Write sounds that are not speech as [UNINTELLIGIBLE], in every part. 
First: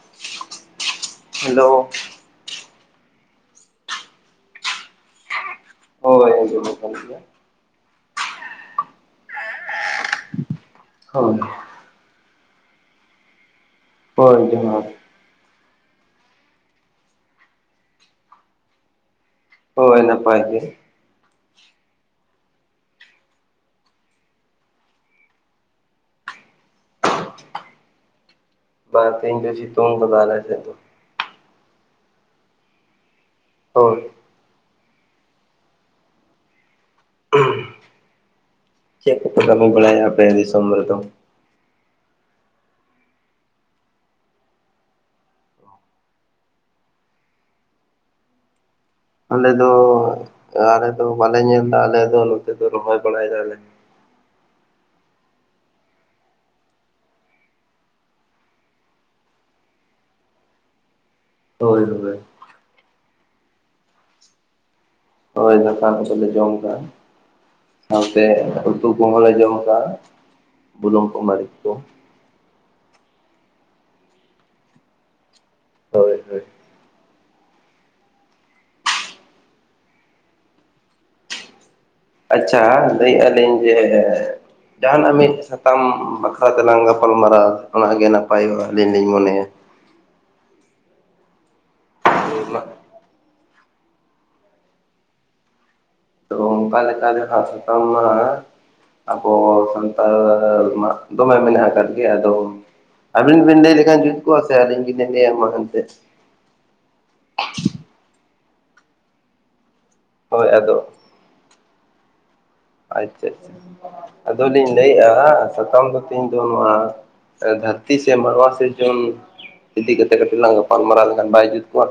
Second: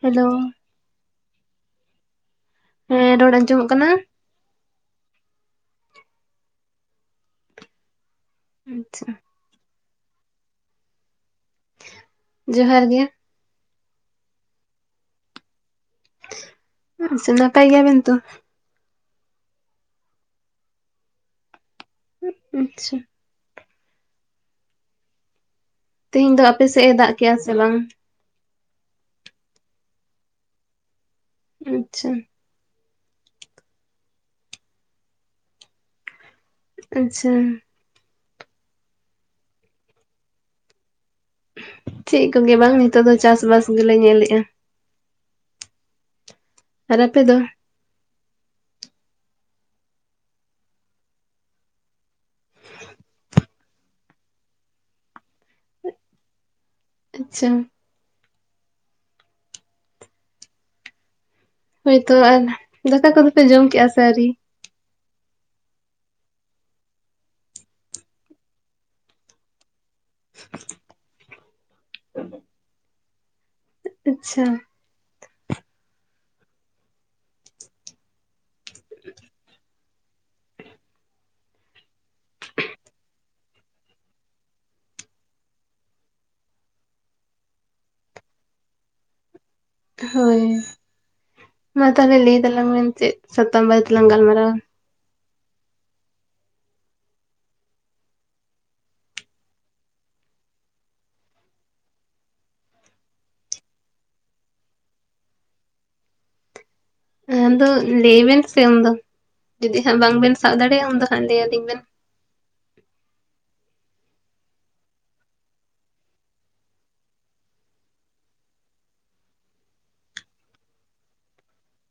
Hello. Hello. ᱦᱮᱸ ᱨᱚᱲ ᱟᱸᱡᱚᱢᱚᱜ ᱠᱟᱱᱟ? ᱦᱳᱭ ᱟᱸᱡᱚᱢᱚᱜ ᱠᱟᱱ ᱜᱮᱭᱟ᱾ ᱟᱪᱪᱷᱟ᱾ ᱦᱳᱭ᱾ ᱡᱚᱦᱟᱨ ᱜᱮ᱾ ᱦᱳᱭ ᱡᱚᱦᱟᱨ᱾ ᱟᱪᱪᱷᱟ, ᱱᱟᱯᱟᱭ ᱜᱮᱭᱟ ᱵᱮᱱ ᱛᱚ? ᱦᱳᱭ ᱱᱟᱯᱟᱭ ᱜᱮ᱾ ᱩᱸ, ᱟᱪᱪᱷᱟ᱾ ᱛᱤᱦᱤᱧ ᱫᱚ ᱟᱯᱮ ᱥᱮᱜ-ᱮ ᱫᱟᱜ ᱠᱮᱜ-ᱟ ᱥᱮ ᱵᱟᱝ? ᱵᱟ, ᱛᱤᱦᱤᱧ ᱫᱚ ᱥᱤᱛᱩᱝ ᱠᱟᱫᱟ ᱟᱞᱮ ᱥᱮᱫ ᱫᱚ᱾ ᱟᱪᱪᱷᱟ᱾ ᱦᱳᱭ᱾ ᱟᱪᱪᱷᱟ᱾ ᱪᱮᱫ ᱠᱚᱯᱮ ᱠᱟᱹᱢᱤ ᱵᱟᱲᱟᱭᱮᱜ-ᱟ ᱟᱯᱮ ᱫᱤᱥᱚᱢ ᱨᱮ ᱫᱚ? ᱪᱮᱫ ᱠᱚᱜᱮ ᱵᱟᱝ ᱱᱤᱛᱚᱜ ᱫᱚ ᱪᱟᱥ-ᱵᱟᱥ ᱜᱮᱞᱮ ᱧᱮᱞᱮᱜᱼᱟ᱾ ᱟᱨ ᱟᱯᱮ ᱫᱚ? ᱟᱞᱮ ᱫᱚ, ᱟᱞᱮ ᱫᱚ ᱵᱟᱞᱮ ᱧᱮᱞᱫᱟ ᱟᱞᱮ ᱫᱚ ᱱᱚᱛᱮ ᱫᱚ ᱨᱚᱦᱚᱭ ᱵᱟᱲᱟᱭ ᱫᱟᱞᱮ᱾ ᱟᱪᱪᱷᱟ᱾ ᱦᱳᱭ ᱦᱳᱭ ᱦᱳᱭᱛᱳ ᱟᱨ ᱫᱟᱠᱟ ᱠᱚᱫᱚ ᱯᱮ ᱡᱚᱢ ᱠᱮᱜᱼᱟ ᱥᱮ ᱟᱣᱨᱤ? ᱦᱚᱭ ᱫᱟᱠᱟ ᱠᱚᱫᱚ ᱞᱮ ᱡᱚᱢ ᱠᱟᱜ-ᱟ, ᱥᱟᱶᱛᱮ ᱩᱛᱩ ᱠᱚᱦᱚᱸ ᱞᱮ ᱡᱚᱢ ᱠᱟᱜ-ᱟ᱾ ᱵᱩᱞᱩᱝ ᱠᱚ, ᱢᱟᱨᱤᱪ ᱠᱚ᱾ ᱟᱪᱪᱷᱟ ᱦᱳᱭ ᱦᱳᱭ [INAUDIBLE] ᱟᱪᱪᱷᱟ ᱞᱟᱹᱭᱮᱜᱼᱟ ᱞᱤᱧ ᱡᱮ ᱡᱟᱦᱟᱱᱟᱜ ᱢᱤᱫ ᱥᱟᱛᱟᱢ ᱵᱟᱠᱷᱨᱟ ᱛᱮᱞᱟᱝ ᱜᱟᱯᱟᱞ ᱢᱟᱨᱟᱣᱟ, ᱚᱱᱟᱜ ᱜᱮ ᱱᱟᱯᱟᱭᱚᱜᱼᱟ ᱟᱹᱞᱤᱧ ᱞᱤᱧ ᱢᱚᱱᱮᱭᱟ᱾ ᱦᱳᱭ ᱢᱟ ᱛᱟᱦᱞᱮ ᱞᱟᱹᱭ ᱢᱟ ᱛᱟᱞᱟᱝ ᱵᱮᱱ ᱪᱮᱫ ᱥᱟᱛ ᱵᱟᱨᱮ ᱛᱮᱞᱟᱝ ᱜᱟᱞᱢᱟᱨᱟᱣᱟ? ᱛᱚ ᱚᱱᱠᱟ ᱞᱮᱠᱟ ᱨᱮᱦᱟᱸᱜ ᱥᱟᱛᱟᱢ ᱢᱟ ᱟᱵᱚ ᱥᱟᱱᱛᱟᱲ ᱢᱟ ᱫᱚᱢᱮ ᱢᱮᱱᱟᱜ ᱟᱠᱟᱫ ᱜᱮᱭᱟ᱾ ᱟᱫᱚ ᱟᱹᱵᱤᱱ ᱵᱤᱱ ᱞᱟᱹᱭ ᱞᱮᱠᱷᱟᱱ ᱡᱩᱛ ᱠᱚᱜᱼᱟ ᱥᱮ ᱟᱹᱞᱤᱧ ᱜᱮᱞᱤᱧ ᱞᱟᱹᱭᱟ ᱢᱟ ᱮᱱᱛᱮ ᱟᱫᱚ ᱞᱟᱹᱭ ᱵᱮᱱ ᱥᱮ ᱩᱱᱫᱚ ᱡᱩᱫᱤ ᱦᱟᱸᱜ ᱵᱟᱝ ᱵᱮᱱ ᱦᱳᱭ ᱥᱟᱵ ᱟᱫᱚ ᱫᱟᱲᱮᱭᱟᱜᱼᱟ, ᱩᱱ ᱫᱚ ᱦᱟᱸᱜ ᱞᱟᱹᱭ ᱟᱹᱞᱤᱧ ᱵᱮᱱ ᱟᱪᱪᱷᱟ ᱟᱪᱪᱷᱟ ᱟᱫᱚ ᱞᱤᱧ ᱞᱟᱹᱭᱮᱫᱼᱟ ᱥᱟᱛᱟᱢ ᱫᱚ ᱛᱮᱦᱤᱧ ᱫᱚ ᱱᱚᱣᱟ ᱫᱷᱟᱹᱨᱛᱤ ᱥᱮ ᱢᱚᱲᱣᱟ ᱥᱤᱨᱡᱚᱱ ᱤᱫᱤ ᱠᱟᱛᱮ ᱠᱟᱛᱮ ᱠᱟᱹᱴᱤᱡ ᱞᱟᱝ ᱜᱟᱯᱟᱞ ᱢᱟᱨᱟᱣ ᱞᱮᱠᱷᱟᱱ ᱵᱟᱭ ᱡᱩᱛ ᱠᱚᱜᱼᱟ?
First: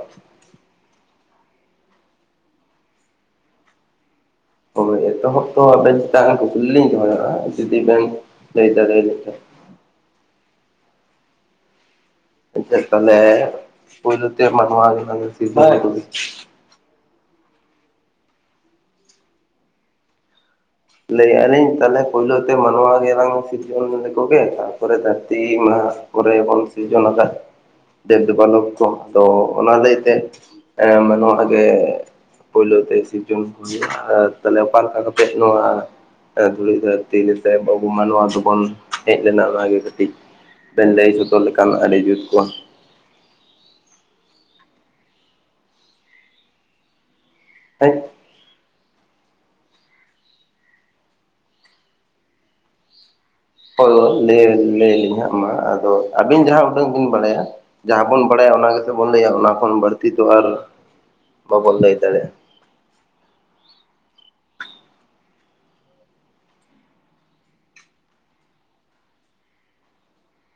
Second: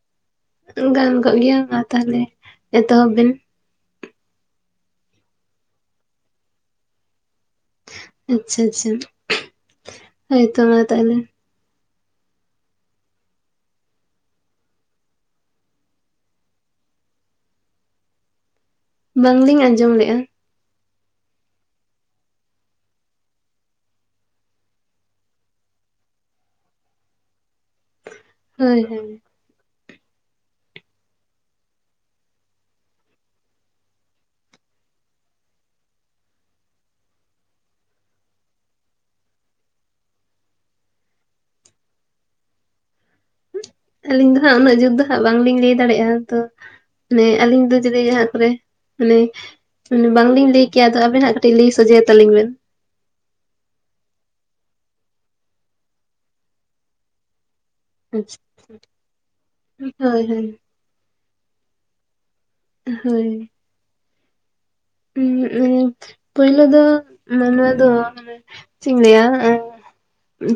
ᱜᱟᱱ ᱠᱚᱜ ᱜᱮᱭᱟ ᱢᱟ ᱛᱟᱦᱚᱞᱮ ᱮᱛᱚᱦᱚᱵ ᱵᱤᱱ ᱦᱳᱭ ᱮᱛᱚᱦᱚᱵ ᱛᱚ ᱟᱵᱮᱱ ᱪᱮᱛᱟᱱ ᱨᱮ ᱠᱩᱠᱞᱤ ᱞᱤᱧ ᱫᱚᱦᱚᱭᱼᱟ ᱡᱩᱫᱤ ᱵᱮᱱ ᱟᱪᱪᱷᱟ ᱞᱟᱹᱭ ᱟᱪᱪᱷᱟ ᱫᱟᱲᱮᱭᱟᱞᱤᱧ ᱠᱷᱟᱱ ᱦᱳᱭᱛᱚ ᱢᱟ ᱛᱟᱦᱚᱞᱮ ᱟᱪᱪᱷᱟ ᱛᱟᱦᱚᱞᱮ ᱯᱳᱭᱞᱚ ᱛᱮ ᱢᱟᱱᱟᱣ ᱥᱤᱨᱡᱚᱱ ᱵᱟᱝᱞᱤᱧ ᱟᱸᱡᱚᱢ ᱞᱮᱜᱼᱟ? ᱞᱟᱹᱭᱮᱫ ᱟᱹᱞᱤᱧ ᱛᱟᱦᱚᱞᱮ ᱯᱳᱭᱞᱳ ᱛᱮ ᱢᱟᱱᱣᱟ ᱜᱮᱞᱟᱝ ᱥᱤᱨᱡᱚᱱ ᱞᱮᱠᱚ ᱜᱮ ᱛᱟᱯᱚᱨᱮ ᱫᱷᱟᱹᱨᱛᱤ ᱢᱟ ᱦᱟᱸᱜ ᱠᱚᱨᱮ ᱵᱚᱱ ᱥᱤᱨᱡᱚᱱ ᱟᱠᱟᱫ ᱫᱮᱵᱽ ᱫᱮᱵᱟᱞᱳᱠ ᱦᱳᱭ ᱠᱚ᱾ ᱦᱳᱭ ᱟᱫᱚ ᱚᱱᱟ ᱞᱟᱹᱭᱛᱮ ᱢᱟᱱᱚᱣᱟ ᱜᱮ ᱯᱳᱭᱞᱳ ᱛᱮ ᱥᱤᱨᱡᱚᱱ ᱠᱚ ᱦᱩᱭᱩᱜᱼᱟ ᱟᱨ ᱛᱟᱦᱞᱮ ᱚᱠᱟ ᱞᱮᱠᱟ ᱠᱟᱛᱮᱜ ᱱᱚᱣᱟ ᱫᱷᱩᱲᱤ ᱫᱷᱟᱹᱨᱛᱤ ᱡᱮᱛᱮ ᱟᱵᱚ ᱢᱟᱱᱣᱟ ᱫᱚᱵᱚᱱ ᱦᱮᱡ ᱞᱮᱱᱟ᱾ ᱚᱱᱟ ᱜᱮ ᱠᱟᱹᱴᱤᱡ ᱵᱮᱱ ᱞᱟᱹᱭ ᱥᱚᱫᱚᱨ ᱞᱮᱠᱷᱟᱱ ᱟᱹᱰᱤ ᱡᱩᱛ ᱠᱚᱜᱼᱟ? ᱟᱹᱞᱤᱧ ᱫᱚ ᱦᱟᱸᱜ ᱩᱱᱟᱹᱜ ᱡᱩᱛ ᱫᱚ ᱦᱟᱸᱜ ᱵᱟᱝᱞᱤᱧ ᱞᱟᱹᱭ ᱫᱟᱲᱮᱭᱟᱜᱼᱟ ᱛᱚ᱾ ᱢᱟᱱᱮ ᱟᱹᱞᱤᱧ ᱫᱚ ᱦᱮᱸ ᱡᱩᱫᱤ ᱦᱟᱸᱜ ᱢᱟᱱᱮ ᱵᱟᱝᱞᱤᱧ ᱞᱟᱹᱭ ᱠᱮᱭᱟ, ᱟᱫᱚ ᱟᱵᱮᱱ ᱦᱟᱸᱜ ᱠᱟᱹᱴᱤᱡ ᱞᱟᱹᱭ ᱥᱚᱡᱷᱮᱭᱟ ᱛᱟᱞᱤᱧ ᱵᱮᱱ ᱦᱳᱭ ᱞᱟᱹᱭ ᱞᱟᱹᱭ ᱟᱹᱞᱤᱧ ᱦᱟᱸᱜ ᱢᱟ ᱟᱫᱚ ᱟᱹᱵᱤᱱ ᱡᱟᱦᱟᱸ ᱩᱰᱟᱹᱝ ᱵᱤᱱ ᱵᱟᱲᱟᱭᱟ᱾ ᱡᱟᱦᱟᱸ ᱵᱚᱱ ᱟᱪᱪᱷᱟ ᱵᱟᱲᱟᱭᱟ, ᱚᱱᱟ ᱜᱮᱛᱚ ᱵᱚᱱ ᱞᱟᱹᱭᱟ ᱚᱱᱟ ᱠᱷᱚᱱ ᱵᱟᱹᱲᱛᱤ ᱦᱳᱭ ᱛᱚ ᱟᱨ ᱵᱟᱵᱚᱱ ᱞᱟᱹᱭ ᱫᱟᱲᱮᱭᱟᱜᱼᱟ᱾ ᱦᱳᱭ ᱯᱳᱞᱳ ᱫᱚ ᱢᱟᱱᱚᱣᱟ ᱫᱚ ᱪᱮᱫ ᱤᱧ ᱞᱟᱹᱭᱟ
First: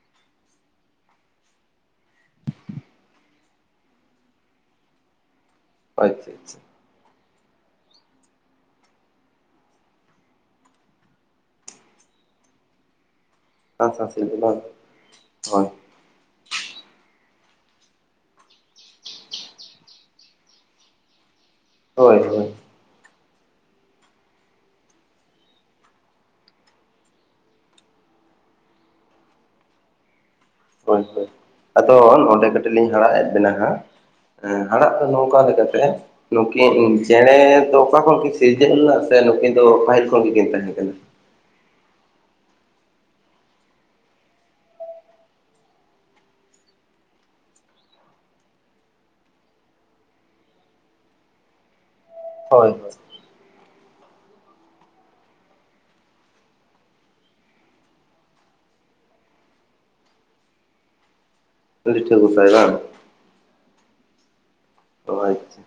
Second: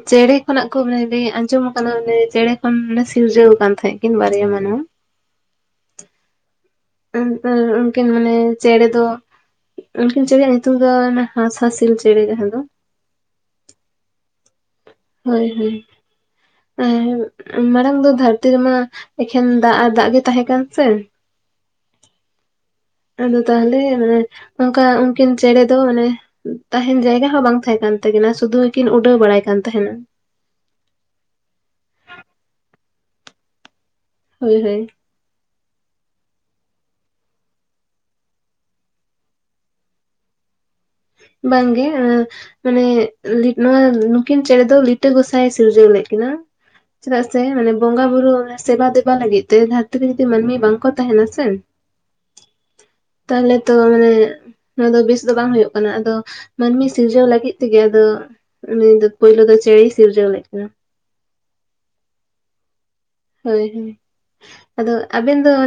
ᱪᱮᱬᱮ ᱠᱷᱚᱱᱟᱜ ᱠᱚ ᱢᱟᱱᱮ ᱞᱟᱹᱭ ᱟᱸᱡᱚᱢ ᱠᱟᱱᱟ, ᱚᱱᱮ ᱪᱮᱬᱮ ᱠᱷᱚᱱ ᱱᱮ ᱥᱤᱨᱡᱟᱹᱣ ᱟᱠᱟᱱ ᱛᱟᱦᱮᱸᱫ ᱠᱤᱱ ᱵᱟᱨᱭᱟ ᱢᱟᱱᱣᱟ᱾ ᱟᱪᱪᱷᱟ ᱟᱪᱪᱷᱟ ᱩᱱᱠᱤᱱ ᱢᱟᱱᱮ ᱪᱮᱬᱮ ᱫᱚ ᱩᱱᱠᱤᱱ ᱪᱮᱬᱮᱭᱟᱜ ᱧᱩᱛᱩᱢ ᱫᱚ ᱦᱟᱸᱥ ᱦᱟᱹᱥᱤᱞ ᱪᱮᱬᱮ ᱡᱟᱦᱟᱸ ᱫᱚ᱾ ᱦᱟᱸᱥ ᱦᱟᱹᱥᱤᱞ ᱵᱟᱝ? ᱦᱳᱭ ᱦᱳᱭ ᱮ ᱢᱟᱲᱟᱝ ᱫᱚ ᱫᱷᱟᱹᱨᱛᱤ ᱨᱮᱢᱟ ᱮᱠᱷᱮᱱ ᱫᱟᱜ ᱟᱨ ᱫᱟᱜ ᱜᱮ ᱛᱟᱦᱮᱸ ᱠᱟᱱ ᱥᱮ ᱦᱳᱭ ᱦᱳᱭ ᱟᱫᱚ ᱛᱟᱦᱚᱞᱮ ᱢᱟᱱᱮ ᱚᱱᱠᱟ ᱩᱱᱠᱤᱱ ᱪᱮᱬᱮ ᱫᱚ ᱢᱟᱱᱮ ᱛᱟᱦᱮᱸᱱ ᱡᱟᱭᱜᱟ ᱦᱚᱸ ᱵᱟᱝ ᱛᱟᱦᱮᱸ ᱠᱟᱱ ᱛᱟᱹᱠᱤᱱᱟ, ᱥᱩᱫᱩᱠᱤᱱ ᱩᱰᱟᱹᱣ ᱵᱟᱲᱟᱭ ᱠᱟᱱ ᱛᱟᱦᱮᱱᱟ᱾ ᱦᱳᱭ ᱦᱳᱭ ᱟᱫᱚ ᱱᱚᱸᱰᱮ ᱠᱟᱹᱴᱤᱡ ᱞᱤᱧ ᱦᱟᱲᱟᱜ ᱮᱫ ᱵᱮᱱᱟ ᱦᱟᱸᱜ ᱦᱳᱭ ᱦᱳᱭ ᱦᱟᱲᱦᱟᱜ ᱫᱚ ᱱᱚᱝᱠᱟ ᱞᱮᱠᱟᱛᱮ ᱱᱩᱠᱤᱱ ᱪᱮᱬᱮ ᱫᱚ ᱚᱠᱟ ᱠᱷᱚᱱ ᱠᱤᱱ ᱥᱤᱨᱡᱟᱹᱣ ᱞᱮᱱᱟ ᱥᱮ ᱱᱩᱠᱤᱱ ᱫᱚ ᱯᱟᱹᱦᱤᱞ ᱠᱷᱚᱱ ᱜᱮᱠᱤᱱ ᱛᱟᱦᱮᱸ ᱠᱟᱱᱟ? ᱵᱟᱝ ᱜᱮ ᱢᱟᱱᱮ ᱱᱚᱣᱟ ᱱᱩᱠᱤᱱ ᱪᱮᱬᱮ ᱫᱚ ᱞᱤᱴᱟᱹ ᱜᱚᱸᱥᱟᱭ ᱮ ᱥᱤᱨᱡᱟᱹᱣ ᱞᱮᱫ ᱠᱤᱱᱟ᱾ ᱪᱮᱫᱟᱜ ᱥᱮ ᱢᱟᱱᱮ ᱵᱚᱸᱜᱟ ᱵᱩᱨᱩ ᱥᱮᱵᱟ ᱫᱮᱵᱟ ᱞᱟᱹᱜᱤᱫ ᱛᱮ ᱫᱷᱟᱹᱨᱛᱤ ᱨᱮ ᱡᱩᱫᱤ ᱢᱟᱹᱱᱢᱤ ᱵᱟᱝ ᱠᱚ ᱛᱟᱦᱮᱸᱱᱟ ᱥᱮ ᱦᱳᱭ ᱦᱳᱭ ᱛᱟᱦᱚᱞᱮ ᱛᱚ ᱢᱟᱱᱮ ᱱᱚᱣᱟ ᱫᱚ ᱵᱮᱥ ᱫᱚ ᱵᱟᱝ ᱦᱩᱭᱩᱜ ᱠᱟᱱᱟ, ᱟᱫᱚ ᱢᱟᱹᱱᱢᱤ ᱥᱤᱨᱡᱟᱹᱣ ᱞᱟᱹᱜᱤᱫ ᱛᱮᱜᱮ ᱟᱫᱚ ᱩᱱᱤ ᱫᱚ ᱯᱳᱭᱞᱳ ᱫᱚ ᱪᱮᱬᱮ ᱥᱤᱨᱡᱟᱹᱣ ᱞᱮᱫ ᱠᱤᱱᱟ᱾ ᱴᱷᱟᱹ ᱜᱚᱥᱟᱭ ᱵᱟᱝ, ᱦᱳᱭ ᱦᱳᱭ ᱟᱫᱚ ᱟᱵᱮᱱ ᱫᱚ, ᱟᱪᱪᱷᱟ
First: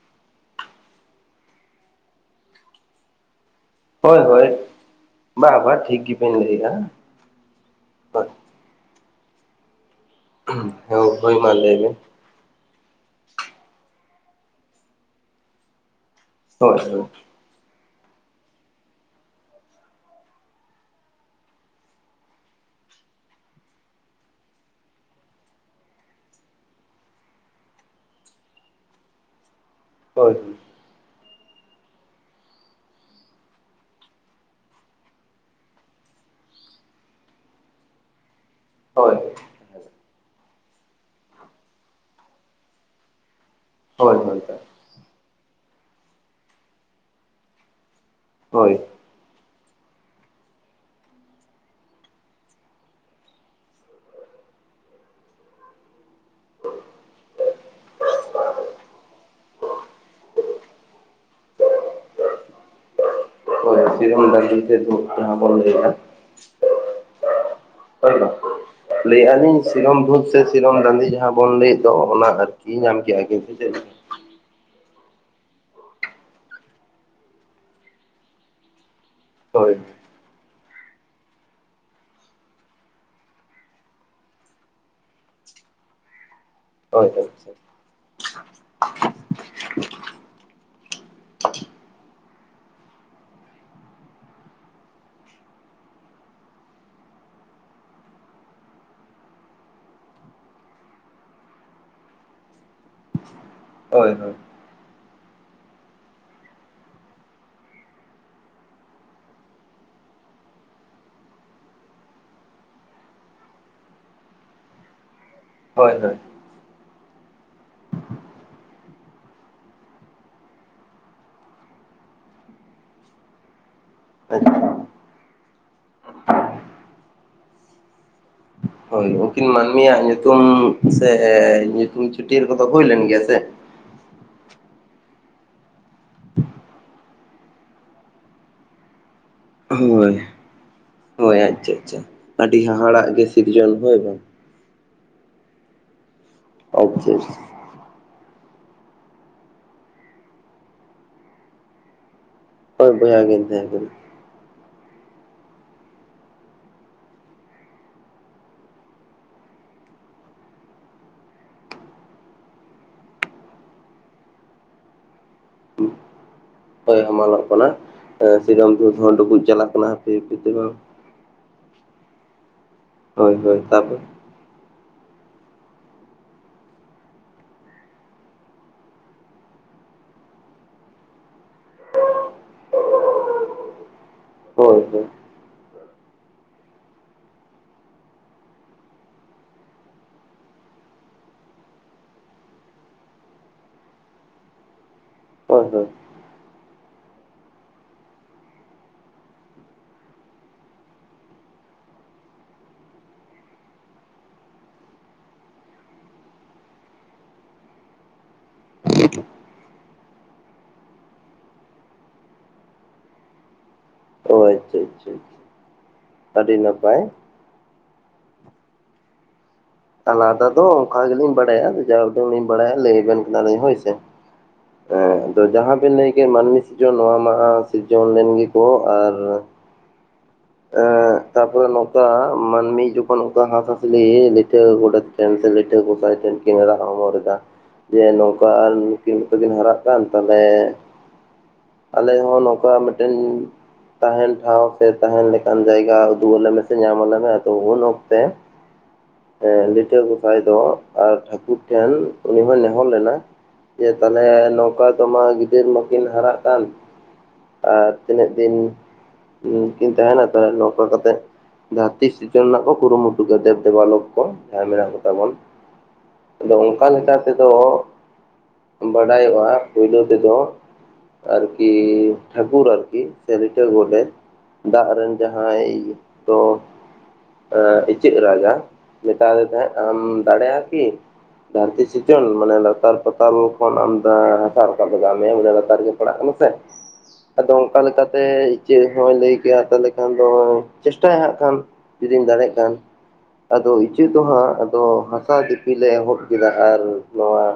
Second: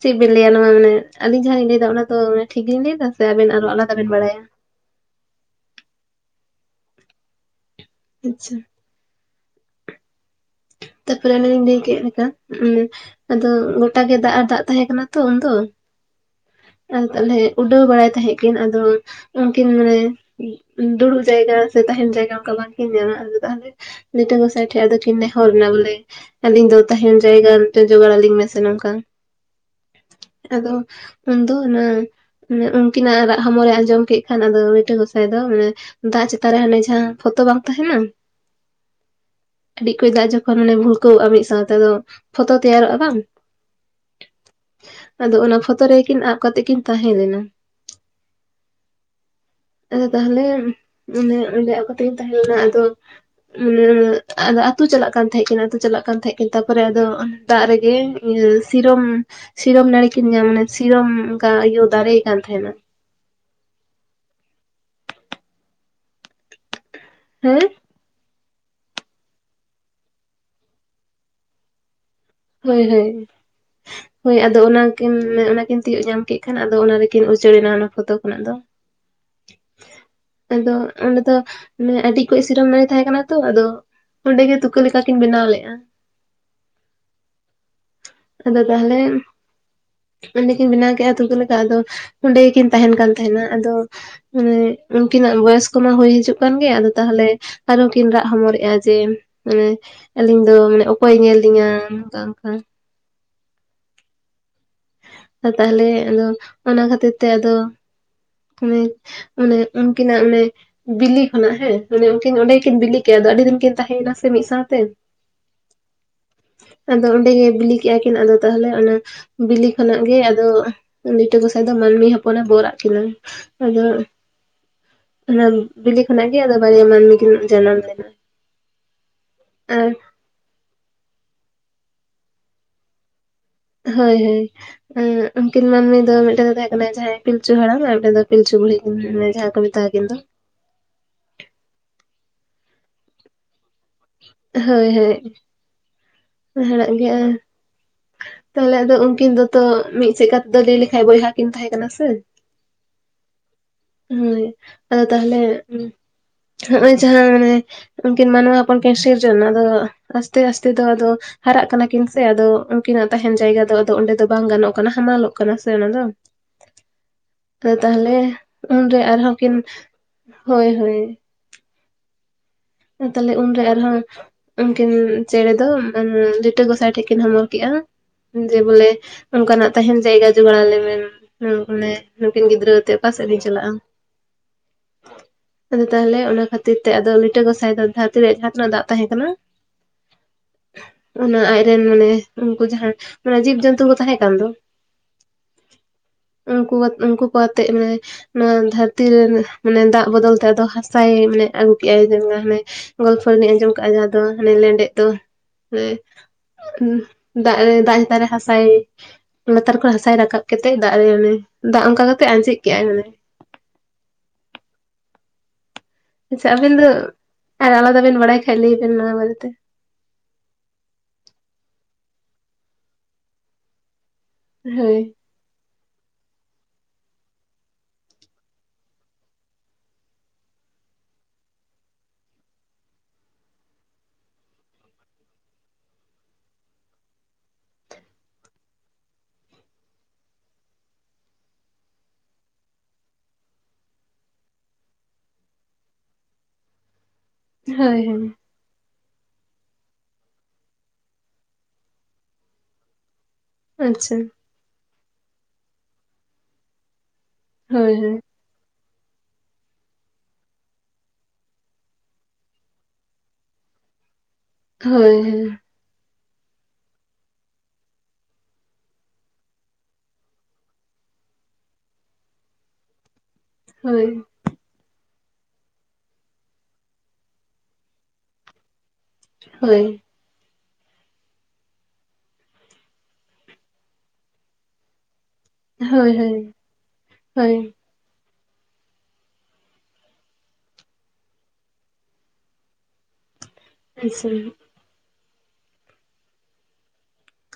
ᱪᱮᱫ ᱵᱤᱱ ᱞᱟᱹᱭᱟ ᱱᱚᱣᱟ ᱢᱟᱱᱮ ᱟᱹᱞᱤᱧ ᱡᱟᱦᱟᱸ ᱞᱤᱧ ᱞᱟᱹᱭ ᱫᱟ ᱚᱱᱟ ᱫᱚ ᱴᱷᱤᱠ ᱞᱤᱧ ᱞᱟᱹᱭ ᱫᱟ ᱥᱮ ᱟᱵᱮᱱ ᱟᱨᱦᱚ ᱟᱞᱟᱫᱟ᱾ ᱵᱮᱱ ᱦᱳᱭ ᱵᱟᱲᱟᱭᱟ ᱦᱳᱭ ᱵᱟ ᱵᱟᱝ ᱴᱷᱤᱠ ᱜᱮᱵᱮᱱ ᱞᱟᱹᱭᱮᱜ-ᱟ᱾ ᱟᱪᱪᱷᱟ, ᱦᱩᱸ, ᱛᱟᱯᱚᱨᱮ ᱚᱱᱤᱧ ᱞᱟᱹᱭ ᱠᱮᱫ ᱞᱮᱠᱟ ᱟᱫᱚ ᱜᱚᱴᱟ ᱜᱮ ᱫᱟᱜ ᱟᱨ ᱫᱟᱜ ᱛᱟᱦᱮᱸ ᱠᱟᱱᱟ ᱛᱚ ᱩᱱᱫᱚ᱾ ᱦᱳᱭ ᱦᱳᱭ ᱟᱫ ᱛᱟᱦᱚᱞᱮ ᱩᱰᱟᱹᱣ ᱵᱟᱲᱟᱭ ᱛᱟᱦᱮᱸᱜ ᱠᱤᱱ ᱟᱫᱚ, ᱩᱱᱠᱤᱱ ᱢᱟᱱᱮ ᱫᱩᱲᱩᱵ ᱡᱟᱭᱜᱟ ᱥᱮ ᱛᱟᱦᱮᱸᱱ ᱡᱟᱭᱜᱟ ᱚᱱᱠᱟ ᱵᱟᱝᱠᱤᱱ ᱧᱟᱢᱟᱼᱟᱫᱚ ᱛᱟᱦᱞᱮ, ᱯᱤᱴᱷᱟᱹ ᱜᱚᱥᱟᱭ ᱴᱷᱮᱡ ᱟᱫᱚ ᱠᱤᱱ ᱱᱮ ᱱᱮᱦᱚᱨ ᱱᱟ ᱵᱚᱞᱮ ᱟᱹᱞᱤᱧ ᱫᱚ ᱛᱟᱦᱮᱸᱱ ᱡᱟᱭᱜᱟ ᱢᱤᱫᱴᱮᱱ ᱡᱚᱜᱟᱲ ᱟᱹᱞᱤᱧ ᱢᱮᱥᱮ ᱱᱚᱝᱠᱟ᱾ ᱦᱳᱭ। ᱟᱫᱚ, ᱩᱱᱫᱚ ᱚᱱᱟ ᱢᱟᱱᱮ ᱩᱱᱠᱤᱱᱟᱜ ᱨᱟᱜ ᱦᱚᱢᱚᱨᱮ ᱟᱸᱡᱚᱢ ᱠᱮᱫ ᱠᱷᱟᱱ ᱟᱫᱚ ᱞᱤᱴᱟ. ᱜᱚᱸᱥᱟᱭ ᱫᱚ, ᱢᱟᱱᱮ ᱫᱟᱜ ᱪᱮᱛᱟᱱ ᱨᱮ ᱦᱟᱱᱮ ᱡᱟᱸᱦᱟ ᱯᱷᱚᱛᱚ ᱵᱟᱝ ᱛᱟᱸᱦᱮᱱᱟ᱾ ᱦᱳᱭ᱾ ᱠᱟᱹᱭ ᱫᱟᱜ ᱡᱚᱠᱷᱚᱱ ᱚᱱᱮ ᱵᱷᱩᱞᱠᱟᱹᱣᱼᱟ ᱢᱤᱫ ᱥᱟᱸᱣᱛᱮ ᱯᱷᱚᱛᱚ ᱛᱮᱭᱟᱨᱚᱜᱼᱟ ᱵᱟᱝ? ᱦᱚᱭ ᱦᱚᱭ ᱦᱳᱭ᱾ ᱟᱫᱚ ᱚᱱᱟ ᱯᱷᱚᱛᱚ ᱨᱮᱜᱮᱠᱤᱱ ᱟᱵ ᱠᱟᱛᱮᱜ ᱠᱤᱱ ᱛᱟᱸᱦᱮ ᱞᱮᱱᱟ। ᱦᱳᱭ। ᱟᱫᱚ ᱛᱟᱦᱚᱞᱮ ᱢᱟᱱᱮ ᱚᱸᱰᱮ ᱟᱵ ᱠᱟᱛᱮ ᱠᱤᱱ ᱛᱟᱸᱦᱮ ᱞᱮᱱᱟ ᱟᱫᱚ, ᱩᱸ ᱟᱫᱚ ᱟ ᱟᱹᱛᱩ ᱪᱟᱞᱟᱜ ᱠᱟᱱ ᱛᱟᱸᱦᱮᱜ ᱠᱤᱱ, ᱟᱹᱛᱩ ᱪᱟᱞᱟᱜ ᱠᱟᱱ ᱛᱟᱸᱦᱮ ᱠᱤᱱ ᱟᱹᱛᱩ ᱪᱟᱞᱟᱜ ᱠᱟᱱ ᱛᱟᱸᱦᱮᱫ ᱠᱤᱱ ᱛᱟᱨᱯᱚᱨᱮ ᱟᱫᱚ ᱫᱟᱜ ᱨᱮᱜᱮ ᱤᱭᱟᱹ ᱥᱤᱨᱚᱢ ᱥᱤᱨᱚᱢ ᱱᱟᱹᱲᱤᱠᱤᱱ ᱧᱟᱢ ᱢᱟᱱᱮ ᱥᱤᱨᱚᱢ ᱚᱱᱠᱟ ᱤᱭᱟᱹ ᱫᱟᱨᱮᱭ ᱟᱠᱟᱱ ᱛᱟᱸᱦᱮᱱᱟ। [UNINTELLIGIBLE] ᱫᱚ ᱡᱟᱸᱦᱟ ᱵᱚᱱ ᱞᱟᱹᱭ-ᱟ, ᱦᱮᱸ, ᱞᱟᱹᱭᱮᱫᱼᱟ ᱞᱤᱧ ᱥᱤᱨᱚᱢ ᱫᱷᱩᱛ ᱥᱮ ᱥᱤᱨᱚᱢ ᱫᱟᱸᱫᱷᱤ ᱡᱟᱸᱦᱟ ᱵᱚᱱ ᱞᱟᱹᱭᱮᱫ ᱫᱚ ᱚᱱᱟ ᱟᱨᱠᱤ᱾ ᱦᱳᱭ ᱧᱟᱢ ᱦᱳᱭ ᱠᱮᱜ ᱟ ᱠᱤᱱ ᱥᱮ ᱪᱮᱛ? ᱦᱳᱭ ᱟᱫᱚ ᱚᱱᱟᱠᱤᱱ ᱚᱱᱟᱠᱤᱱ ᱛᱤᱭᱳᱜ ᱧᱟᱢ ᱠᱮᱫ ᱠᱷᱟᱱ ᱟᱫᱚ ᱚᱱᱟ ᱨᱮᱠᱤᱱ ᱩᱪᱟᱹᱲᱮᱱᱟ ᱚᱱᱟ ᱯᱷᱚᱛᱚ ᱠᱷᱚᱱᱟᱜ ᱫᱚ। ᱦᱳᱭ। ᱟᱫᱚ ᱚᱸᱰᱮ ᱫᱚ ᱟᱹᱰᱤ ᱚᱠᱚᱡ ᱥᱤᱨᱚᱢ ᱱᱟᱲᱤ ᱛᱟᱸᱦᱮ ᱠᱟᱱᱟ ᱛᱚ ᱟᱫᱚ, ᱚᱸᱰᱮᱜᱮ ᱛᱩᱠᱟᱹ ᱞᱮᱠᱟᱠᱤᱱ ᱵᱮᱱᱟᱣ ᱞᱮᱫᱼᱟ᱾ ᱦᱳᱭ ᱦᱳᱭ᱾ ᱟᱫᱚ ᱛᱟᱦᱚᱞᱮ ᱚᱸᱰᱮ ᱠᱤᱱ ᱵᱮᱱᱟᱣ ᱠᱮᱫᱼᱟ ᱛᱩᱠᱟ ᱞᱮᱠᱟ ᱟᱫᱚ ᱚᱸᱰᱮ ᱜᱮᱠᱤᱱ ᱛᱟᱸᱦᱮᱱ ᱠᱟᱱ ᱛᱟᱸᱦᱮᱱᱟ ᱟᱫᱚ। ᱢᱟᱱᱮ ᱩᱱᱠᱤᱱᱟᱜ ᱵᱚᱭᱮᱥ ᱠᱚᱢᱟ ᱦᱩᱭ ᱦᱤᱡᱩᱜ ᱠᱟᱱ ᱜᱮ ᱟᱫᱚ ᱛᱟᱦᱚᱞᱮ, ᱟᱨᱦᱚᱸ ᱠᱤᱱ ᱨᱟᱜ ᱦᱚᱢᱚᱨᱮᱫᱼᱟ ᱡᱮ ᱢᱟᱱᱮ, ᱟᱹᱞᱤᱧ ᱫᱚ ᱢᱟᱱᱮ ᱚᱠᱚᱭ ᱧᱮᱞ ᱞᱤᱧᱟ ᱚᱝᱠᱟ ᱚᱝᱠᱟ᱾ ᱦᱳᱭ ᱦᱳᱭ᱾ ᱛᱟᱦᱚᱞᱮ ᱟᱫᱚ ᱚᱱᱟ ᱠᱷᱟᱹᱛᱤᱨ ᱛᱮ ᱟᱫᱚ, ᱢᱟᱱᱮ ᱚᱱᱮ ᱩᱱᱠᱤᱱᱟᱜ ᱚᱱᱮ, ᱵᱤᱞᱤ ᱠᱷᱚᱱᱟᱜ ᱦᱮᱸ, ᱚᱱᱮ ᱩᱱᱠᱤᱱ ᱚᱸᱰᱮᱠᱤᱱ ᱵᱤᱞᱤ ᱠᱮᱫᱼᱟ ᱟᱫᱚ ᱟᱹᱰᱤ ᱫᱤᱱ ᱠᱤᱱ ᱛᱟᱸᱦᱮᱭ ᱮᱱᱟ ᱥᱮ ᱢᱤᱫ ᱥᱟᱸᱣᱛᱮ᱾ ᱦᱳᱭ ᱦᱳᱭ᱾ ᱟᱫᱚ ᱚᱸᱰᱮ ᱜᱮ ᱵᱤᱞᱤ ᱠᱮᱫ-ᱟ ᱠᱤᱱ ᱟᱫᱚ ᱛᱟᱦᱚᱞᱮ ᱚᱱᱟ ᱵᱤᱞᱤ ᱠᱷᱚᱱᱟᱜ ᱜᱮ ᱟᱫᱚ ᱞᱤᱴᱟᱹ ᱜᱚᱸᱥᱟᱭ ᱫᱚ ᱢᱟᱹᱱᱢᱤ ᱦᱚᱯᱚᱱ ᱮ ᱵᱚᱨ ᱟᱜ ᱠᱤᱱᱟᱹ ᱟᱫᱚ, ᱟᱪᱪᱷᱟ ᱚᱱᱟ ᱵᱤᱞᱤ ᱠᱷᱚᱱᱟᱜ ᱜᱮ ᱟᱫᱚ ᱵᱟᱨᱭᱟ ᱢᱟᱹᱱᱢᱤ ᱠᱤᱱ ᱡᱟᱱᱟᱢ ᱞᱮᱱᱟ᱾ ᱦᱳᱭ, ᱩᱱᱠᱤᱱ ᱟᱨ ᱢᱟᱹᱱᱢᱤᱭᱟᱜ ᱧᱩᱛᱩᱢ ᱥᱮ ᱧᱩᱛᱩᱢ ᱪᱷᱟᱹᱴᱤᱭᱟᱹᱨ ᱠᱚᱫᱚ ᱦᱩᱭ ᱞᱮᱱ ᱜᱮᱭᱟ ᱥᱮ? ᱦᱳᱭ ᱦᱳᱭ᱾ ᱩᱱᱠᱤᱱ ᱢᱟᱹᱱᱢᱤ ᱫᱚ ᱢᱤᱫᱴᱮᱱ ᱫᱚ ᱛᱟᱸᱦᱮ ᱠᱟᱱᱟ ᱡᱟᱸᱦᱟᱭ ᱯᱤᱞᱪᱩ ᱦᱟᱲᱟᱢ ᱟᱨ ᱢᱤᱫᱴᱮᱱ ᱫᱚ ᱯᱤᱞᱪᱩ ᱵᱩᱲᱦᱤ ᱡᱟᱸᱦᱟ ᱫᱚ, ᱛᱟᱠᱤᱱ ᱫᱚ᱾ ᱦᱳᱭ ᱦᱳᱭ ᱟᱪᱪᱷᱟ ᱟᱪᱪᱷᱟ ᱟᱹᱰᱤ ᱦᱟᱦᱟᱲᱟᱜ ᱜᱮ ᱥᱤᱨᱡᱚᱱ ᱦᱳᱭ ᱵᱟᱝ? ᱦᱳᱭ ᱦᱳᱭ ᱦᱟᱦᱟᱲᱟᱜ ᱟᱪᱪᱷᱟ ᱜᱮ। ᱟᱪᱪᱷᱟ ᱛᱟᱦᱚᱞᱮ ᱟᱫᱚ ᱩᱱᱠᱤᱱ ᱫᱚᱛᱚ ᱢᱤᱫ ᱥᱮᱪ ᱛᱮᱫᱚ ᱞᱟᱹᱭ ᱞᱮᱠᱟᱱ ᱵᱚᱭᱦᱟ ᱠᱤᱱ ᱛᱟᱸᱦᱮ ᱠᱟᱱᱟ ᱥᱮ? ᱦᱳᱭ ᱵᱚᱭᱦᱟ ᱠᱤᱱ ᱛᱟᱸᱦᱮ ᱠᱟᱱᱟ। ᱦᱳᱭ ᱟᱫᱚ ᱛᱟᱦᱚᱞᱮ ᱦᱚᱜᱼᱚᱭ ᱡᱟᱸᱦᱟ ᱢᱟᱱᱮ ᱩᱱᱠᱤᱱ ᱢᱟᱱᱣᱟ ᱦᱚᱯᱚᱱᱠᱤᱱ ᱥᱤᱨᱡᱚᱱ ᱱᱟ ᱟᱫᱚ ᱟᱥᱛᱮ ᱟᱥᱛᱮ ᱫᱚ ᱟᱫᱚ ᱦᱟᱨᱟᱜ ᱠᱟᱱᱟ ᱠᱤᱱ ᱥᱮ ᱟᱫᱚ ᱩᱱᱠᱤᱱᱟᱜ ᱛᱟᱸᱦᱮᱱ ᱡᱟᱭᱜᱟ ᱫᱚ ᱟᱫᱚ ᱚᱸᱰᱮ ᱫᱚ ᱵᱟᱝ ᱜᱟᱱᱚᱜ ᱠᱟᱱᱟ ᱦᱟᱢᱟᱞᱚᱜ ᱠᱟᱱᱟ ᱥᱮ ᱚᱱᱟᱫᱚ। ᱦᱳᱭ ᱦᱟᱢᱟᱞᱚᱜ ᱠᱟᱱᱟ ᱟᱫᱚ ᱛᱟᱦᱚᱞᱮ ᱥᱤᱨᱚᱢ ᱫᱷᱩᱯ ᱩᱱᱨᱮ ᱦᱚᱸ ᱟᱨᱦᱚᱸ ᱰᱩᱵᱩᱡ ᱠᱤᱱ ᱪᱟᱞᱟᱜ ᱠᱟᱱᱟ ᱦᱟᱯᱮ ᱦᱟᱯᱮ ᱛᱮ ᱦᱳᱭ ᱵᱟᱝ ᱦᱳᱭ। ᱛᱟᱦᱚᱞᱮ ᱦᱳᱭ ᱦᱳᱭ ᱩᱱᱨᱮ ᱟᱨ ᱦᱚᱸ ᱛᱟᱯᱚᱨ ᱩᱱᱠᱤᱱ ᱪᱮᱸᱬᱮ ᱫᱚ ᱞᱤᱴᱟᱹ ᱜᱚᱸᱥᱟᱭ ᱴᱷᱮᱱ ᱠᱤᱱ ᱦᱚᱢᱚᱨ ᱠᱮᱜᱼᱟ ᱡᱮ ᱵᱚᱞᱮ ᱚᱱᱠᱟᱱᱟᱜ ᱛᱟᱸᱦᱮᱱ ᱡᱟᱭᱜᱟ ᱡᱚᱜᱟᱲ ᱟᱞᱮᱢᱮ। ᱦᱮᱸ ᱚᱱᱮ ᱱᱩᱠᱤᱱ ᱜᱤᱫᱽᱨᱟᱹᱛᱮ ᱚᱠᱟ ᱥᱮᱫ ᱞᱤᱧ ᱪᱟᱞᱟᱜᱼᱟ? ᱦᱳᱭ ᱦᱳᱭ ᱟᱫᱚ ᱛᱟᱦᱚᱞᱮ ᱚᱱᱟ ᱠᱷᱟᱹᱛᱤᱨ ᱛᱮ ᱟᱫᱚ ᱟᱹᱰᱤ ᱞᱤᱴᱟᱹ ᱜᱚᱫᱟᱢ ᱫᱚ ᱫᱷᱟᱹᱨᱛᱤ ᱨᱮᱭᱟᱜ ᱡᱟᱦᱟᱸ ᱛᱤᱱᱟᱹᱜ ᱫᱟᱜ ᱛᱟᱦᱮᱸ ᱠᱟᱱᱟ, ᱚᱱᱟ ᱟᱡᱨᱮᱱ ᱢᱟᱱᱮ ᱩᱱᱠᱩ ᱡᱟᱦᱟᱸ ᱢᱟᱱᱮ ᱡᱤᱵ ᱡᱚᱱᱛᱩ ᱠᱚ ᱛᱟᱦᱮᱸ ᱠᱟᱱ ᱫᱚ ᱦᱳᱭ ᱦᱳᱭ ᱩᱱᱠᱩ ᱩᱱᱠᱩ ᱠᱚ ᱟᱛᱮᱜ ᱢᱟᱱᱮ ᱱᱚᱣᱟ ᱫᱷᱟᱹᱨᱛᱤ ᱨᱮ ᱢᱟᱱᱮ ᱫᱟᱜ ᱵᱚᱫᱚᱞ ᱛᱮ ᱟᱫᱚ ᱦᱟᱥᱟᱭ ᱢᱟᱱᱮ ᱟᱹᱜᱩ ᱠᱮᱜᱟᱭ, ᱦᱟᱱᱮ ᱜᱚᱞᱯᱷᱚ ᱞᱤᱧ ᱟᱸᱡᱚᱢ ᱠᱟᱜᱼᱟ ᱡᱟᱦᱟᱸ ᱫᱚ ᱟᱱᱮ ᱞᱮᱸᱰᱮᱛ ᱫᱚ ᱫᱟᱜ ᱫᱟᱜ ᱪᱮᱛᱟᱱ ᱨᱮ ᱦᱟᱥᱟᱭ ᱞᱟᱛᱟᱨ ᱠᱷᱚᱱ ᱦᱟᱥᱟᱭ ᱨᱟᱠᱟᱵ ᱠᱟᱛᱮ ᱫᱟᱜ ᱨᱮ ᱚᱱᱮ ᱫᱟᱜ ᱚᱱᱠᱟ ᱠᱟᱛᱮ ᱟᱸᱡᱮᱫ ᱠᱮᱫᱟᱭ ᱢᱟᱱᱮ, ᱚ ᱟᱪᱪᱷᱟ ᱟᱪᱪᱷᱟ ᱟᱪᱪᱷᱟ ᱟᱹᱰᱤ ᱟᱵᱤᱱ ᱫᱚ ᱱᱟᱯᱟᱭ ᱟᱨ ᱟᱞᱟᱫᱟ ᱵᱤᱱ ᱵᱟᱲᱟᱭ ᱠᱷᱟᱡ ᱞᱟᱹᱭ ᱵᱮᱱ ᱱᱚᱣᱟ ᱵᱟᱨᱮᱛᱮ? ᱟᱞᱟᱫᱟ ᱫᱚ ᱚᱱᱠᱟ ᱜᱮᱞᱤᱧ ᱵᱟᱲᱟᱭᱟ ᱡᱟᱦᱟ ᱨᱚᱠᱚᱢ ᱞᱤᱧ ᱵᱟᱲᱟᱭᱟ ᱞᱟᱹᱭ ᱟᱵᱮᱱ ᱠᱟᱱᱟᱞᱤᱧ ᱦᱳᱭ ᱥᱮ᱾ ᱦᱳᱭ ᱛᱚ ᱡᱟᱦᱟᱸ ᱵᱮᱱ ᱞᱟᱹᱭ ᱠᱮᱫᱮᱜ ᱢᱟᱹᱱᱢᱤ ᱥᱤᱨᱡᱚᱱ ᱱᱚᱣᱟ ᱢᱟ ᱥᱤᱨᱡᱚᱱ ᱞᱮᱱ ᱜᱮᱠᱚ ᱟᱨ ᱮᱻ ᱛᱟᱨᱯᱚᱨ ᱱᱚᱝᱠᱟ ᱢᱟᱱᱢᱤ ᱡᱚᱠᱷᱚᱱ ᱱᱚᱝᱠᱟ ᱦᱟᱸᱥ ᱦᱟᱥᱞᱤ ᱞᱤᱴᱟᱹ ᱜᱚᱰᱮᱛ ᱴᱷᱮᱱ ᱥᱮ ᱞᱤᱴᱟ ᱜᱚᱥᱟᱭ ᱴᱷᱮᱱ ᱠᱤᱱ ᱨᱟᱜ ᱦᱚᱢᱚᱨᱫᱟ, ᱡᱮ ᱱᱚᱝᱠᱟ ᱱᱩᱠᱤᱱ ᱛᱚ ᱠᱤᱱ ᱦᱟᱨᱟᱜ ᱠᱟᱱ ᱛᱟᱦᱚᱞᱮ ᱟᱞᱮ ᱦᱚᱸ ᱱᱚᱝᱠᱟ ᱢᱤᱫᱴᱮᱱ ᱛᱟᱦᱮᱱ ᱴᱷᱟᱶ ᱥᱮ ᱛᱟᱦᱮᱱ ᱞᱮᱠᱟᱱ ᱡᱟᱭᱜᱟ ᱩᱫᱩᱞ ᱟᱞᱮ ᱢᱮ ᱥᱮ ᱧᱟᱢ ᱟᱞᱮ ᱢᱮ, ᱟᱫᱚ ᱩᱱ ᱦᱳᱭ ᱚᱠᱛᱮ ᱦᱳᱭ ᱞᱤᱴᱟᱹ ᱜᱚᱸᱥᱟᱭ ᱫᱚ ᱟᱨ ᱴᱷᱟᱠᱩᱨ ᱴᱷᱮᱱ ᱩᱱᱤ ᱦᱚᱸᱭ ᱱᱮᱦᱚᱨ ᱞᱮᱱᱟ, ᱡᱮ ᱟᱪᱪᱷᱟ ᱛᱟᱦᱞᱮ ᱱᱚᱝᱠᱟ ᱫᱚ ᱢᱟ ᱜᱤᱫᱟᱹᱨ ᱢᱟᱠᱤᱱ ᱦᱟᱨᱟᱜ ᱠᱟᱱ ᱟᱨ ᱦᱳᱭ ᱦᱳᱭ ᱛᱤᱱᱟᱹᱜ ᱫᱤᱱ ᱠᱤᱱ ᱛᱟᱦᱮᱱᱟ ᱛᱟᱦᱚᱞᱮ ᱱᱚᱝᱠᱟ ᱠᱟᱛᱮᱜ ᱫᱷᱟᱹᱨᱛᱤ ᱥᱤᱨᱡᱚᱱ ᱨᱮᱱᱟᱜ ᱠᱚ ᱠᱩᱨᱩᱢᱩᱴᱩ ᱫᱮᱵ ᱫᱮᱵ ᱫᱮᱵᱟᱞᱳ ᱠᱚ ᱡᱟᱦᱟᱸᱭ ᱢᱮᱱᱟᱜ ᱠᱚᱛᱟ ᱦᱳᱭ ᱵᱚᱱ ᱦᱳᱭ ᱟᱫᱚ ᱚᱱᱠᱟ ᱞᱮᱠᱟ ᱛᱮᱫᱚ ᱵᱟᱰᱟᱭᱚᱜᱼᱟ ᱯᱩᱭᱞᱳ ᱛᱮᱫᱚ ᱟᱨᱠᱤ ᱴᱷᱟᱹᱠᱩᱨ ᱟᱨᱠᱤ ᱥᱮ ᱞᱤᱴᱟ ᱜᱚᱰᱮᱛ ᱫᱟᱜ ᱨᱮᱱ ᱡᱟᱦᱟᱸᱭ ᱠᱚ ᱤᱪᱟᱹᱜ ᱨᱟᱡᱟ, ᱢᱮᱛᱟ ᱫᱮ ᱛᱟᱦᱮᱸ ᱦᱳᱭ ᱟᱢ ᱫᱟᱲᱮᱭᱟᱜᱼᱟ ᱠᱤ ᱫᱷᱟᱹᱨᱛᱤ ᱥᱤᱡᱚᱱ ᱢᱟᱱᱮ ᱞᱟᱛᱟᱨ ᱯᱟᱛᱟᱞ ᱠᱷᱚᱱ ᱟᱢ ᱦᱟᱥᱟ ᱨᱟᱠᱟᱵ ᱞᱟᱜᱟᱣ ᱢᱮᱭᱟ᱾ ᱞᱟᱛᱟᱨ ᱜᱮ ᱦᱳᱭ ᱯᱟᱲᱟᱜ ᱠᱟᱱᱟ ᱦᱳᱭ ᱥᱮ ᱟᱫᱚ ᱦᱳᱭ ᱚᱱᱠᱟ ᱞᱮᱠᱟᱛᱮ ᱤᱪᱟᱹᱜ ᱦᱚᱸᱭ ᱞᱟᱹᱭ ᱠᱮᱭᱟ ᱛᱟᱦᱚᱞᱮ ᱠᱷᱟᱱ ᱫᱚ ᱪᱮᱥᱴᱟᱭᱟ ᱦᱟᱸᱜ ᱠᱷᱟᱱ ᱡᱩᱫᱤᱧ ᱫᱟᱲᱮᱭᱟᱜ ᱠᱷᱟᱱ᱾ ᱟᱫᱚ ᱤᱪᱟᱹᱜ ᱫᱚ ᱟᱪᱪᱷᱟ ᱦᱟᱸᱜ ᱟᱫᱚ ᱦᱟᱥᱟ ᱫᱤᱯᱤᱞ ᱞᱮ ᱮᱦᱚᱵ ᱠᱮᱫᱟ ᱟᱨ ᱱᱚᱣᱟ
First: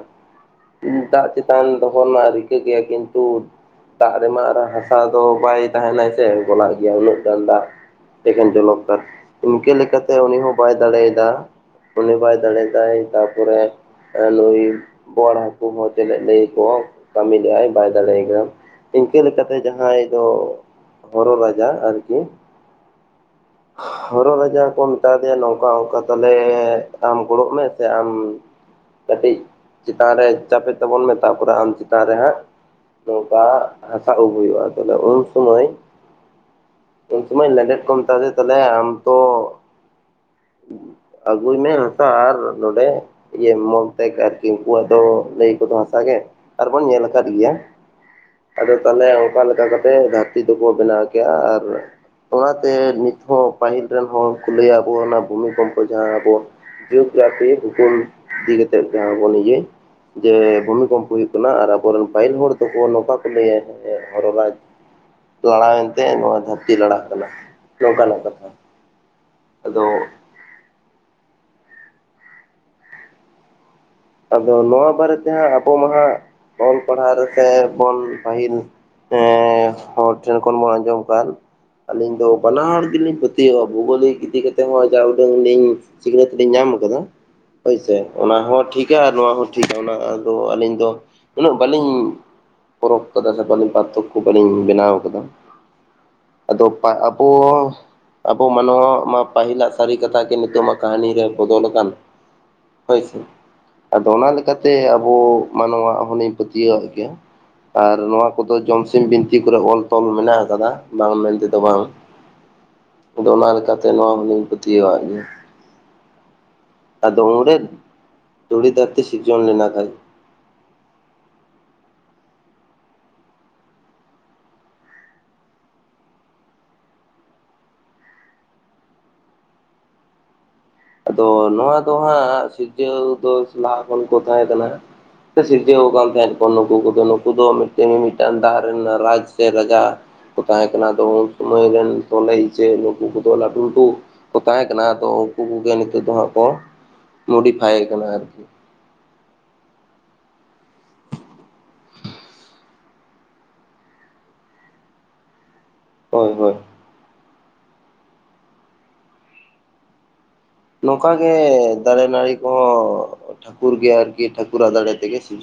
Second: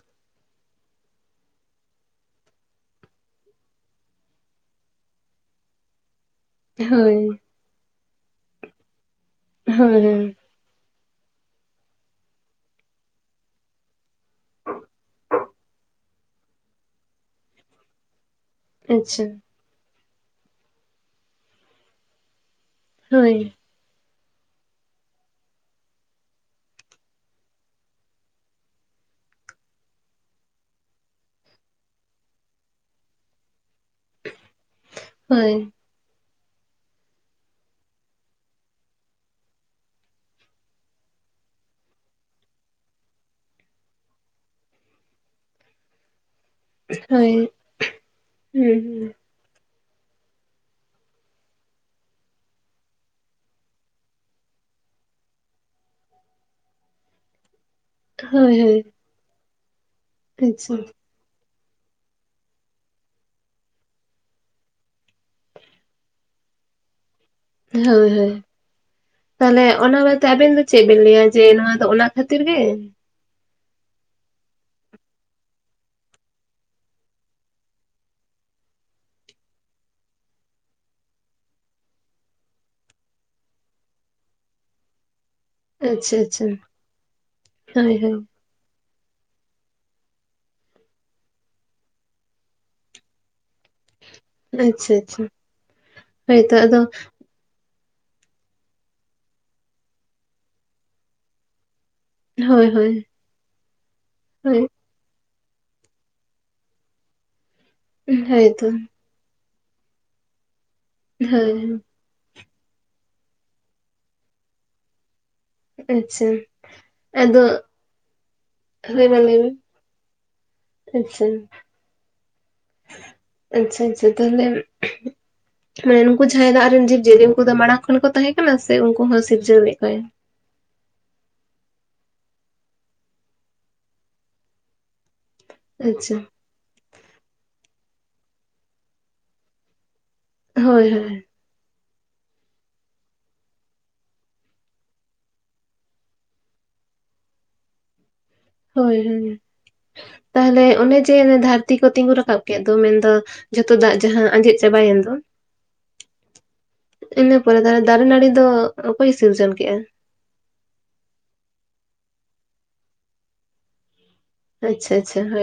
ᱫᱟᱜ ᱪᱮᱛᱟᱱ ᱫᱚᱦᱚ ᱨᱮᱱᱟᱜ ᱨᱤᱠᱟᱹ ᱠᱮᱜ-ᱟ ᱠᱤᱱᱛᱩ ᱫᱟᱜ ᱨᱮᱢᱟ ᱟᱨ ᱦᱟᱥᱟ ᱫᱚ ᱵᱟᱭ ᱛᱟᱦᱮᱱᱟᱭ ᱜᱚᱞᱟᱜ ᱦᱳᱭ ᱜᱮᱭᱟ ᱦᱳᱭ ᱩᱱᱟᱹᱜ ᱜᱟᱱ ᱫᱟᱜ ᱮᱠᱷᱮᱱ ᱡᱚᱞᱚᱠᱟᱨ ᱤᱱᱠᱟᱹ ᱞᱮᱠᱟᱛᱮ ᱦᱳᱭ ᱩᱱᱤ ᱦᱚᱸ ᱵᱟᱭ ᱫᱟᱲᱮᱭᱫᱟ, ᱩᱱᱤ ᱵᱟᱭ ᱫᱟᱲᱮᱫᱟᱭ ᱛᱟᱯᱚᱨᱮ ᱱᱩᱭ ᱵᱚᱣᱟᱲ ᱦᱟᱠᱩ ᱦᱚᱸ ᱪᱮᱫ ᱞᱟᱹᱭ ᱟᱠᱚᱣᱟ ᱠᱟᱹᱢᱤ ᱞᱮᱫᱟᱭ ᱵᱟᱭ ᱫᱟᱲᱮᱭᱟᱭ ᱠᱟᱱᱟ᱾ ᱤᱱᱠᱟᱹ ᱟᱪᱪᱷᱟ ᱞᱮᱠᱟᱛᱮ ᱡᱟᱦᱟᱸᱭ ᱫᱚ ᱦᱚᱨᱚ ᱨᱟᱡᱟ ᱟᱨᱠᱤ᱾ ᱦᱳᱭ᱾ ᱦᱚᱨᱚ ᱨᱟᱡᱟ ᱠᱚ ᱢᱮᱛᱟ ᱫᱮᱭᱟ ᱱᱚᱝᱠᱟ ᱚᱝᱠᱟ ᱛᱟᱞᱮ ᱟᱢ ᱜᱚᱲᱚᱜ ᱢᱮ ᱥᱮ ᱟᱢ ᱠᱟᱹᱴᱤᱡ ᱪᱮᱛᱟᱱ ᱨᱮ ᱪᱟᱯᱮᱜ ᱛᱟᱵᱚᱱ ᱢᱮ, ᱛᱟᱯᱚᱨᱮ ᱟᱢ ᱪᱮᱛᱟᱱ ᱨᱮ ᱦᱟᱸᱜ ᱱᱚᱝᱠᱟ ᱦᱟᱥᱟ ᱩᱵ ᱦᱩᱭᱩᱜᱼᱟ ᱛᱟᱦᱚᱞᱮ ᱩᱱ ᱥᱚᱢᱚᱭ ᱦᱳᱭ ᱩᱱ ᱥᱚᱢᱚᱭ ᱞᱮᱸᱰᱮᱛ ᱠᱚ ᱢᱮᱛᱟ ᱫᱮ ᱛᱟᱦᱞᱮ ᱟᱢ ᱛᱚ ᱟᱹᱜᱩᱭ ᱢᱮ ᱦᱟᱥᱟ ᱟᱨ ᱱᱚᱸᱰᱮ [UNINTELLIGIBLE] ᱟᱨᱠᱤ ᱩᱱᱠᱩᱣᱟᱜ ᱫᱚ ᱞᱟᱹᱭᱟᱠᱚᱚ ᱛᱚ ᱦᱟᱥᱟ ᱜᱮ᱾ ᱟᱨᱵᱚᱱ ᱧᱮᱞ ᱟᱠᱟᱫ ᱦᱳᱭ ᱜᱮᱭᱟ, ᱟᱫᱚ ᱦᱩᱸ ᱛᱟᱦᱞᱮ ᱦᱩᱸ ᱚᱠᱟ ᱞᱮᱠᱟ ᱠᱟᱛᱮ ᱫᱷᱟᱹᱨᱛᱤ ᱫᱚᱠᱚ ᱵᱮᱱᱟᱣ ᱠᱮᱭᱟ ᱟᱨ ᱚᱱᱟᱛᱮ ᱱᱤᱛ ᱦᱚᱸ ᱯᱟᱹᱦᱤᱞ ᱨᱮᱱ ᱦᱚᱲ ᱠᱚ ᱞᱟᱹᱭᱟ ᱟᱵᱚ ᱚᱱᱟ ᱵᱷᱩᱢᱤ ᱠᱚᱢ ᱡᱟᱦᱟᱸ ᱟᱵᱚ ᱡᱤᱭᱳᱜᱨᱟᱯᱷᱤ ᱵᱷᱩᱜᱳᱞ ᱤᱫᱤ ᱦᱳᱭ ᱠᱟᱛᱮᱫ ᱦᱳᱭ ᱡᱟᱦᱟᱸ ᱵᱚᱱ ᱤᱭᱟᱹ ᱡᱮ ᱟᱪᱪᱷᱟ ᱵᱷᱩᱢᱤᱠᱚᱢᱯᱚ ᱦᱩᱭᱩᱜ ᱠᱟᱱᱟ ᱟᱨ ᱟᱵᱚᱨᱮᱱ ᱯᱟᱹᱦᱤᱞ ᱦᱚᱲ ᱫᱚᱠᱚ ᱱᱚᱝᱠᱟ ᱠᱚ ᱞᱟᱹᱭᱟ ᱡᱮ, ᱦᱚᱨᱚ ᱨᱟᱡᱽ ᱞᱟᱲᱟᱣᱮᱱᱛᱮ ᱱᱚᱣᱟ ᱫᱷᱟᱹᱨᱛᱤ ᱞᱟᱲᱟᱜ ᱠᱟᱱᱟ᱾ ᱦᱳᱭ ᱱᱚᱝᱠᱟᱱᱟᱜ ᱦᱳᱭ ᱠᱟᱛᱷᱟ ᱛᱟᱦᱞᱮ ᱟᱫᱚ ᱚᱱᱟ ᱵᱟᱫᱽ ᱟᱵᱮᱱ ᱫᱚ ᱪᱮᱫ ᱵᱮᱤᱱ ᱞᱟᱹᱭᱟ ᱡᱮ ᱱᱚᱣᱟ ᱫᱚ ᱚᱱᱟ ᱠᱷᱟᱹᱛᱤᱨ ᱜᱮ? ᱟᱫᱚ ᱱᱚᱣᱟ ᱵᱟᱨᱮᱛᱮ ᱦᱟᱸᱜ ᱟᱵᱚ ᱢᱟ ᱦᱟᱸᱜ ᱚᱞ ᱯᱟᱲᱦᱟᱣ ᱨᱮ ᱥᱮ ᱵᱚᱱ ᱯᱟᱹᱦᱤᱞ ᱮᱸ ᱦᱚᱲ ᱴᱷᱮᱱ ᱠᱷᱚᱱ ᱵᱚᱱ ᱟᱸᱡᱚᱢ ᱠᱟᱫ ᱟᱹᱞᱤᱧ ᱫᱚ ᱵᱟᱱᱟ ᱦᱚᱲ ᱜᱮᱞᱤᱧ ᱯᱟᱹᱛᱭᱟᱹᱜᱼᱟ ᱵᱷᱳᱣᱜᱳᱞᱤᱠ ᱤᱫᱤ ᱠᱟᱛᱮ ᱦᱚᱸ ᱡᱟ ᱩᱰᱟᱹᱝ ᱞᱤᱧ ᱟᱪᱪᱷᱟ ᱥᱤᱠᱷᱱᱟᱹᱛ ᱟᱪᱪᱷᱟ ᱞᱤᱧ ᱧᱟᱢ ᱟᱠᱟᱫᱟ ᱦᱳᱭᱥᱮ ᱦᱳᱭ ᱦᱳᱭ ᱚᱱᱟ ᱦᱚᱸ ᱴᱷᱤᱠ ᱠᱟ ᱟᱨ ᱱᱚᱣᱟ ᱦᱚᱸ ᱴᱷᱤᱠᱟ ᱚᱱᱟ ᱟᱫᱚ ᱟᱹᱞᱤᱧ ᱫᱚ ᱩᱱᱟᱹᱜ ᱵᱟᱹᱞᱤᱧ ᱯᱚᱨᱚᱠᱷ ᱠᱟᱫᱟ ᱥᱮ ᱵᱟᱞᱤᱧ ᱯᱟᱨᱛᱷᱚᱠ ᱠᱚ ᱵᱟᱞᱤᱧ ᱵᱮᱱᱟᱣ ᱟᱪᱪᱷᱟ ᱠᱟᱫᱟ ᱟᱪᱪᱷᱟ ᱟᱫᱚ ᱯᱟ ᱚ ᱟᱵᱚ ᱢᱟᱱᱣᱟᱣᱟᱜ ᱢᱟ ᱯᱟᱹᱦᱤᱞᱟᱜ ᱥᱟᱹᱨᱤ ᱠᱟᱛᱷᱟ ᱜᱮ ᱱᱤᱛᱚᱜ ᱢᱟ ᱠᱟᱹᱦᱱᱤ ᱨᱮ ᱵᱚᱫᱚᱞᱟᱠᱟᱱ᱾ ᱦᱳᱭ ᱦᱳᱭ᱾ ᱟᱫᱚ ᱚᱱᱟ ᱦᱳᱭ ᱞᱮᱠᱟᱛᱮ ᱟᱵᱚ ᱢᱟᱱᱣᱟᱣᱟᱜ ᱦᱚᱞᱤᱧ ᱯᱟᱹᱛᱭᱟᱹᱣᱟᱜ ᱜᱮᱭᱟ᱾ ᱟᱨ ᱱᱚᱣᱟ ᱠᱚᱫᱚ ᱦᱳᱭᱛᱚ ᱡᱚᱢᱥᱤᱢ ᱵᱤᱱᱛᱤ ᱠᱚᱨᱮ ᱚᱞ ᱛᱚᱞ ᱢᱮᱱᱟᱜ ᱟᱠᱟᱫᱟ᱾ ᱵᱟᱝ ᱢᱮᱱ ᱛᱮᱫᱚ ᱦᱳᱭ ᱵᱟᱝ, ᱟᱫᱚ ᱚᱱᱟ ᱞᱮᱠᱟᱛᱮ ᱱᱚᱣᱟ ᱦᱚᱸᱞᱤᱧ ᱯᱟᱹᱛᱭᱟᱹᱣᱟᱜ ᱜᱮᱭᱟ᱾ ᱟᱪᱪᱷᱟ, ᱟᱫᱚ ᱫᱷᱚᱲᱤ ᱫᱷᱟᱹᱨᱛᱤ ᱦᱳᱭ ᱢᱟ ᱞᱟᱹᱭ ᱥᱤᱨᱠᱡᱚᱱ ᱢᱮ ᱞᱮᱱᱟ ᱠᱷᱟᱡ᱾ ᱟᱪᱪᱷᱟ᱾ ᱟᱪᱪᱷᱟ ᱟᱪᱪᱷᱟ, ᱛᱟᱦᱞᱮ ᱢᱟᱱᱮ ᱩᱝᱠᱩ ᱡᱟᱦᱟᱸᱭ ᱫᱟᱜ ᱨᱮᱱ ᱡᱤᱵᱽᱡᱤᱭᱟᱹᱞᱤ ᱩᱱᱠᱩ ᱫᱚ ᱢᱟᱲᱟᱝ ᱠᱷᱚᱱ ᱠᱚ ᱛᱟᱦᱮᱸ ᱠᱟᱱᱟ ᱥᱮ ᱩᱝᱠᱩ ᱦᱚᱸ ᱥᱤᱨᱡᱟᱹᱣ ᱞᱮᱫ ᱠᱚᱣᱟᱟᱭ? ᱟᱫᱚ ᱱᱚᱣᱟ ᱫᱚ ᱦᱟᱸᱜ ᱥᱤᱨᱡᱟᱹᱣ ᱫᱚ ᱞᱟᱦᱟ ᱠᱷᱚᱱ ᱠᱚ ᱛᱟᱦᱮᱸ ᱠᱟᱱᱟ᱾ ᱠᱚ ᱥᱤᱨᱡᱮᱣ ᱠᱟᱱ ᱟᱪᱪᱷᱟ ᱛᱟᱦᱮᱸᱫ᱾ ᱫᱚ ᱱᱩᱠᱩ ᱠᱚᱫᱚ, ᱱᱩᱠᱩ ᱫᱚᱴ ᱢᱤᱢᱴᱟᱝ ᱫᱟᱜ ᱨᱮᱱ ᱨᱟᱡᱽ ᱥᱮ ᱨᱟᱡᱟ ᱠᱚ ᱛᱟᱦᱮᱸ ᱦᱳᱭ ᱠᱟᱱᱟ᱾ ᱟᱫᱚ ᱦᱳᱭ ᱱᱟᱹᱭ ᱨᱮᱱ ᱥᱚᱠᱮ ᱤᱪᱟᱹᱜ ᱱᱩᱠᱩ ᱠᱚᱫᱚ ᱞᱟᱹᱴᱩ ᱞᱟᱹᱴᱩ ᱠᱚ ᱛᱟᱦᱮᱸ ᱠᱟᱱᱟ᱾ ᱟᱫᱚ ᱩᱝᱠᱩ ᱜᱮ ᱱᱤᱛᱚᱜ ᱫᱚ ᱦᱟᱸᱜ ᱠᱚ ᱢᱚᱰᱤᱯᱷᱟᱭ ᱠᱟᱱᱟ ᱟᱨᱠᱤ᱾ ᱦᱳᱭ ᱦᱳᱭ, ᱛᱟᱦᱞᱮ ᱚᱱᱮ ᱡᱮ ᱫᱷᱟᱹᱨᱛᱤ ᱠᱚ ᱛᱤᱸᱜᱩ ᱨᱟᱠᱟᱵ ᱠᱮᱫ ᱫᱚ ᱢᱮᱱᱫᱚ ᱡᱚᱛᱚ ᱫᱟᱜ ᱡᱟᱦᱟᱸ ᱟᱸᱡᱮᱫ ᱪᱟᱵᱟᱭᱮᱱ ᱫᱚ᱾ ᱦᱳᱭ ᱦᱳᱭ᱾ ᱤᱱᱟᱹ ᱯᱚᱨᱮ ᱫᱚ ᱫᱟᱨᱮ ᱱᱟᱹᱲᱤ ᱫᱚ ᱚᱠᱚᱭ ᱥᱤᱨᱡᱚᱱ ᱠᱮᱜᱼᱟ? ᱱᱚᱝᱠᱟ ᱜᱮ ᱫᱟᱨᱮ ᱱᱟᱹᱲᱤ ᱠᱚᱦᱚᱸ ᱴᱷᱟᱹᱠᱩᱨ ᱜᱮ ᱟᱨᱠᱤ ᱴᱷᱟᱹᱠᱩᱨᱟᱜ ᱫᱟᱨᱮ ᱟᱪᱪᱷᱟ ᱛᱮᱜᱮ ᱟᱪᱪᱷᱟ ᱥᱤᱨᱡᱚ ᱦᱳᱭ